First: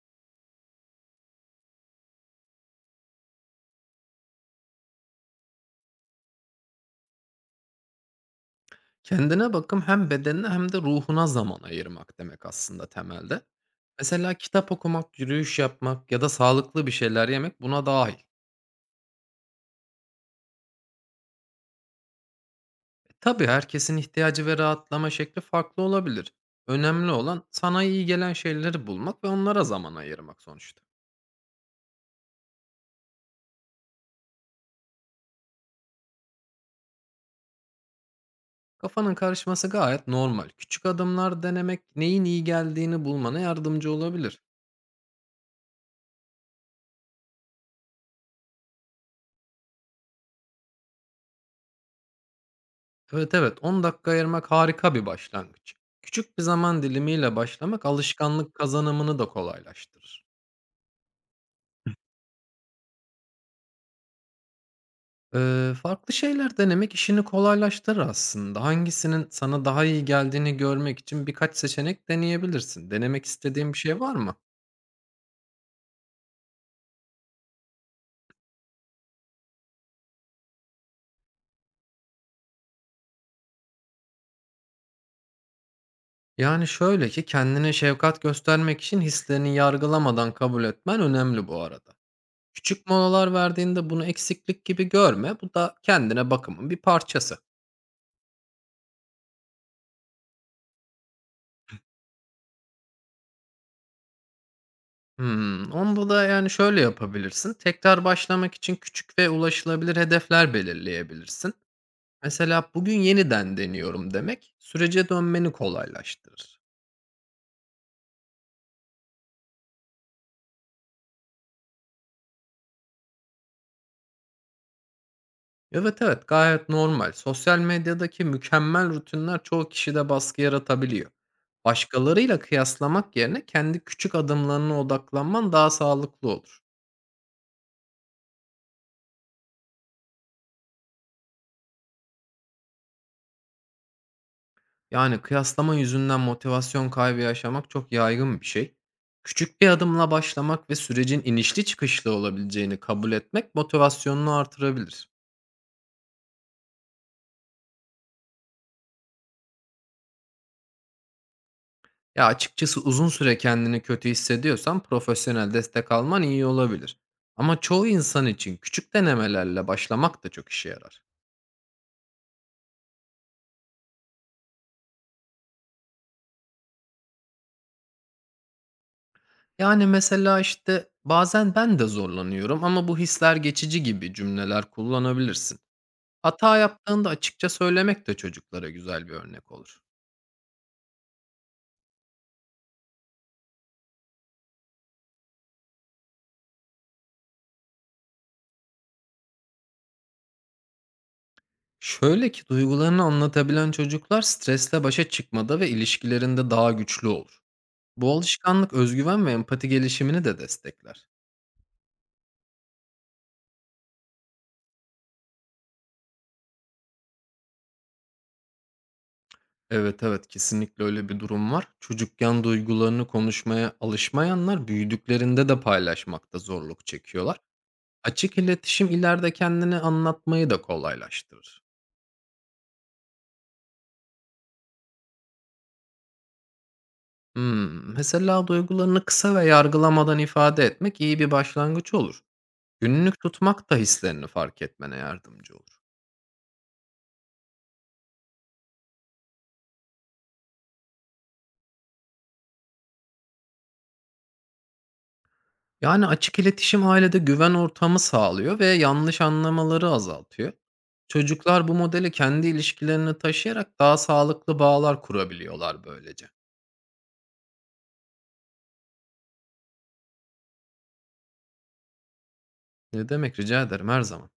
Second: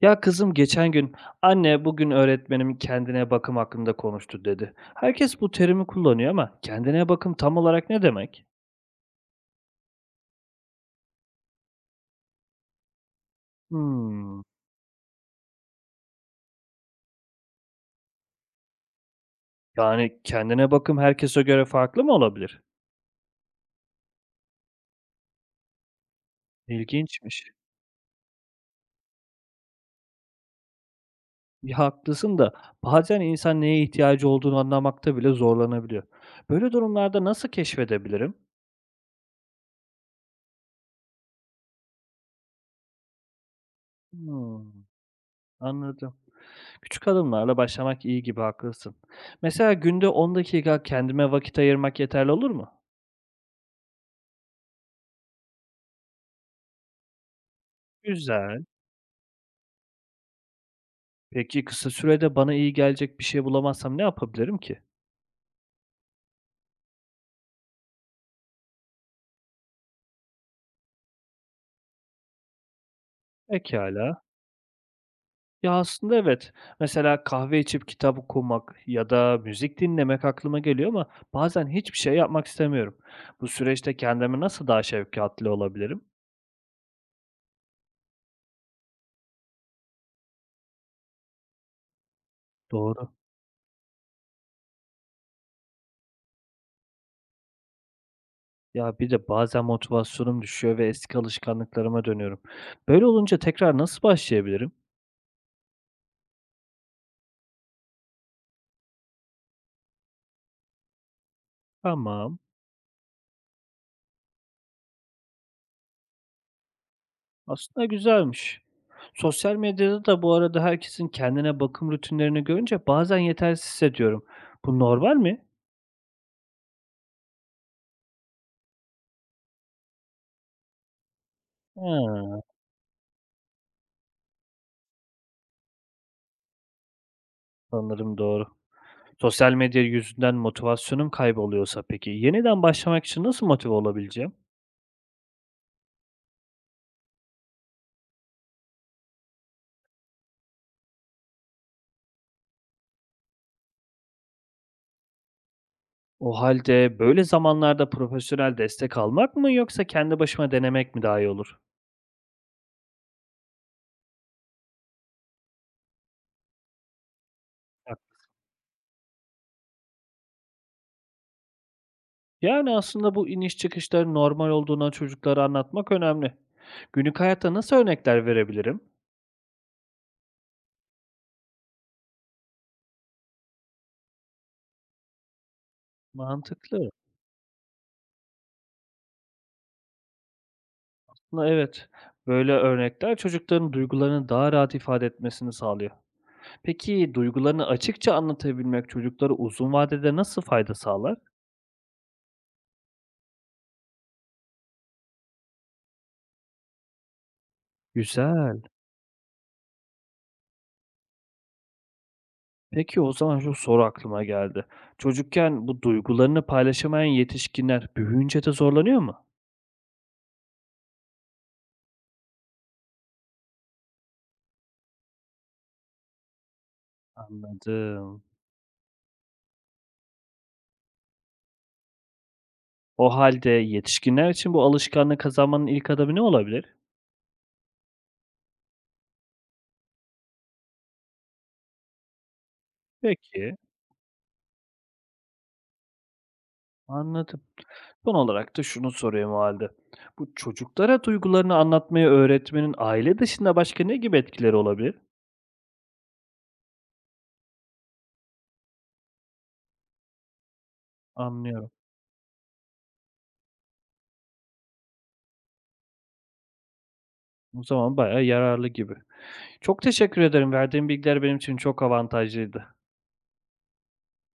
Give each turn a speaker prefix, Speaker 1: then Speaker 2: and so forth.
Speaker 1: Ya kızım geçen gün anne bugün öğretmenim kendine bakım hakkında konuştu dedi. Herkes bu terimi kullanıyor ama kendine bakım tam olarak ne demek?
Speaker 2: Kendine bakım hem bedenine hem de ruhuna zaman ayırmak demek aslında temelde. Mesela
Speaker 1: Hmm,
Speaker 2: kitap okumak, yürüyüş yapmak ya da sağlıklı bir şeyler yemek buna dahil.
Speaker 1: yani kendine bakım herkese göre farklı mı olabilir?
Speaker 2: Tabii herkesin ihtiyacı ve rahatlama şekli farklı olabilir. Önemli
Speaker 1: İlginçmiş.
Speaker 2: olan sana iyi gelen şeyleri bulmak ve onlara zaman ayırmak sonuçta.
Speaker 1: Ya haklısın da bazen insan neye ihtiyacı olduğunu anlamakta bile zorlanabiliyor. Böyle durumlarda nasıl keşfedebilirim?
Speaker 2: Kafanın karışması gayet normal. Küçük adımlar denemek neyin iyi geldiğini bulmana yardımcı olabilir.
Speaker 1: Hmm, anladım. Küçük adımlarla başlamak iyi gibi haklısın. Mesela günde 10 dakika kendime vakit ayırmak yeterli olur mu?
Speaker 2: Evet, evet, 10 dakika ayırmak harika bir başlangıç. Küçük bir zaman dilimiyle başlamak alışkanlık
Speaker 1: Güzel.
Speaker 2: kazanımını da kolaylaştırır.
Speaker 1: Peki, kısa sürede bana iyi gelecek bir şey bulamazsam ne yapabilirim ki?
Speaker 2: Farklı şeyler denemek işini kolaylaştırır aslında. Hangisinin sana daha iyi geldiğini görmek için birkaç seçenek deneyebilirsin. Denemek istediğin bir şey
Speaker 1: Pekâlâ.
Speaker 2: var mı?
Speaker 1: Ya, aslında evet. Mesela kahve içip kitap okumak ya da müzik dinlemek aklıma geliyor ama bazen hiçbir şey yapmak istemiyorum. Bu süreçte kendimi nasıl daha şefkatli olabilirim?
Speaker 2: Yani şöyle ki kendine şefkat göstermek için hislerini yargılamadan kabul etmen önemli bu arada. Küçük
Speaker 1: Doğru.
Speaker 2: molalar verdiğinde bunu eksiklik gibi görme. Bu da kendine bakımın bir parçası.
Speaker 1: Ya, bir de bazen motivasyonum düşüyor ve eski alışkanlıklarıma dönüyorum. Böyle olunca tekrar nasıl başlayabilirim?
Speaker 2: Hımm. Onda da, yani, şöyle yapabilirsin. Tekrar başlamak için küçük ve ulaşılabilir hedefler belirleyebilirsin.
Speaker 1: Tamam.
Speaker 2: Mesela, "Bugün yeniden deniyorum." demek sürece dönmeni kolaylaştırır.
Speaker 1: Aslında güzelmiş. Sosyal medyada da bu arada herkesin kendine bakım rutinlerini görünce bazen yetersiz hissediyorum. Bu normal mi?
Speaker 2: Evet, evet, gayet normal. Sosyal medyadaki mükemmel rutinler çoğu kişide baskı yaratabiliyor. Başkalarıyla
Speaker 1: Ha,
Speaker 2: kıyaslamak yerine kendi küçük adımlarına odaklanman daha sağlıklı olur.
Speaker 1: sanırım doğru. Sosyal medya yüzünden motivasyonum kayboluyorsa peki yeniden başlamak için nasıl motive olabileceğim?
Speaker 2: Yani kıyaslama yüzünden motivasyon kaybı yaşamak çok yaygın bir şey. Küçük bir adımla başlamak ve sürecin inişli çıkışlı olabileceğini kabul etmek motivasyonunu artırabilir.
Speaker 1: O halde böyle zamanlarda profesyonel destek almak mı yoksa kendi başıma denemek mi daha iyi olur?
Speaker 2: Ya açıkçası uzun süre kendini kötü hissediyorsan profesyonel destek alman iyi olabilir. Ama çoğu
Speaker 1: Bak,
Speaker 2: insan için küçük denemelerle başlamak da çok işe yarar.
Speaker 1: yani aslında bu iniş çıkışların normal olduğuna çocuklara anlatmak önemli. Günlük hayatta nasıl örnekler verebilirim?
Speaker 2: Yani mesela işte bazen ben de zorlanıyorum ama bu hisler geçici gibi cümleler kullanabilirsin. Hata
Speaker 1: Mantıklı.
Speaker 2: yaptığında açıkça söylemek de çocuklara güzel bir örnek olur.
Speaker 1: Evet, böyle örnekler çocukların duygularını daha rahat ifade etmesini sağlıyor. Peki duygularını açıkça anlatabilmek çocuklara uzun vadede nasıl fayda sağlar?
Speaker 2: Şöyle ki duygularını anlatabilen çocuklar stresle başa çıkmada ve ilişkilerinde daha güçlü olur. Bu
Speaker 1: Güzel.
Speaker 2: alışkanlık özgüven ve empati gelişimini de destekler.
Speaker 1: Peki o zaman şu soru aklıma geldi. Çocukken bu duygularını paylaşamayan yetişkinler büyüyünce de zorlanıyor mu?
Speaker 2: Evet, evet, kesinlikle öyle bir durum var. Çocukken duygularını konuşmaya alışmayanlar büyüdüklerinde de paylaşmakta zorluk çekiyorlar.
Speaker 1: Anladım.
Speaker 2: Açık iletişim ileride kendini anlatmayı da kolaylaştırır.
Speaker 1: O halde yetişkinler için bu alışkanlığı kazanmanın ilk adımı ne olabilir?
Speaker 2: Hmm, mesela duygularını kısa ve yargılamadan ifade etmek iyi bir başlangıç olur. Günlük
Speaker 1: Peki.
Speaker 2: tutmak da hislerini fark etmene yardımcı olur.
Speaker 1: Anladım. Son olarak da şunu sorayım o hâlde. Bu çocuklara duygularını anlatmayı öğretmenin aile dışında başka ne gibi etkileri olabilir?
Speaker 2: Yani, açık iletişim ailede güven ortamı sağlıyor ve yanlış anlamaları azaltıyor. Çocuklar
Speaker 1: Anlıyorum.
Speaker 2: bu modeli kendi ilişkilerine taşıyarak daha sağlıklı bağlar kurabiliyorlar böylece.
Speaker 1: O zaman bayağı yararlı gibi. Çok teşekkür ederim. Verdiğin bilgiler benim için çok avantajlıydı.
Speaker 2: Ne demek, rica ederim, her zaman.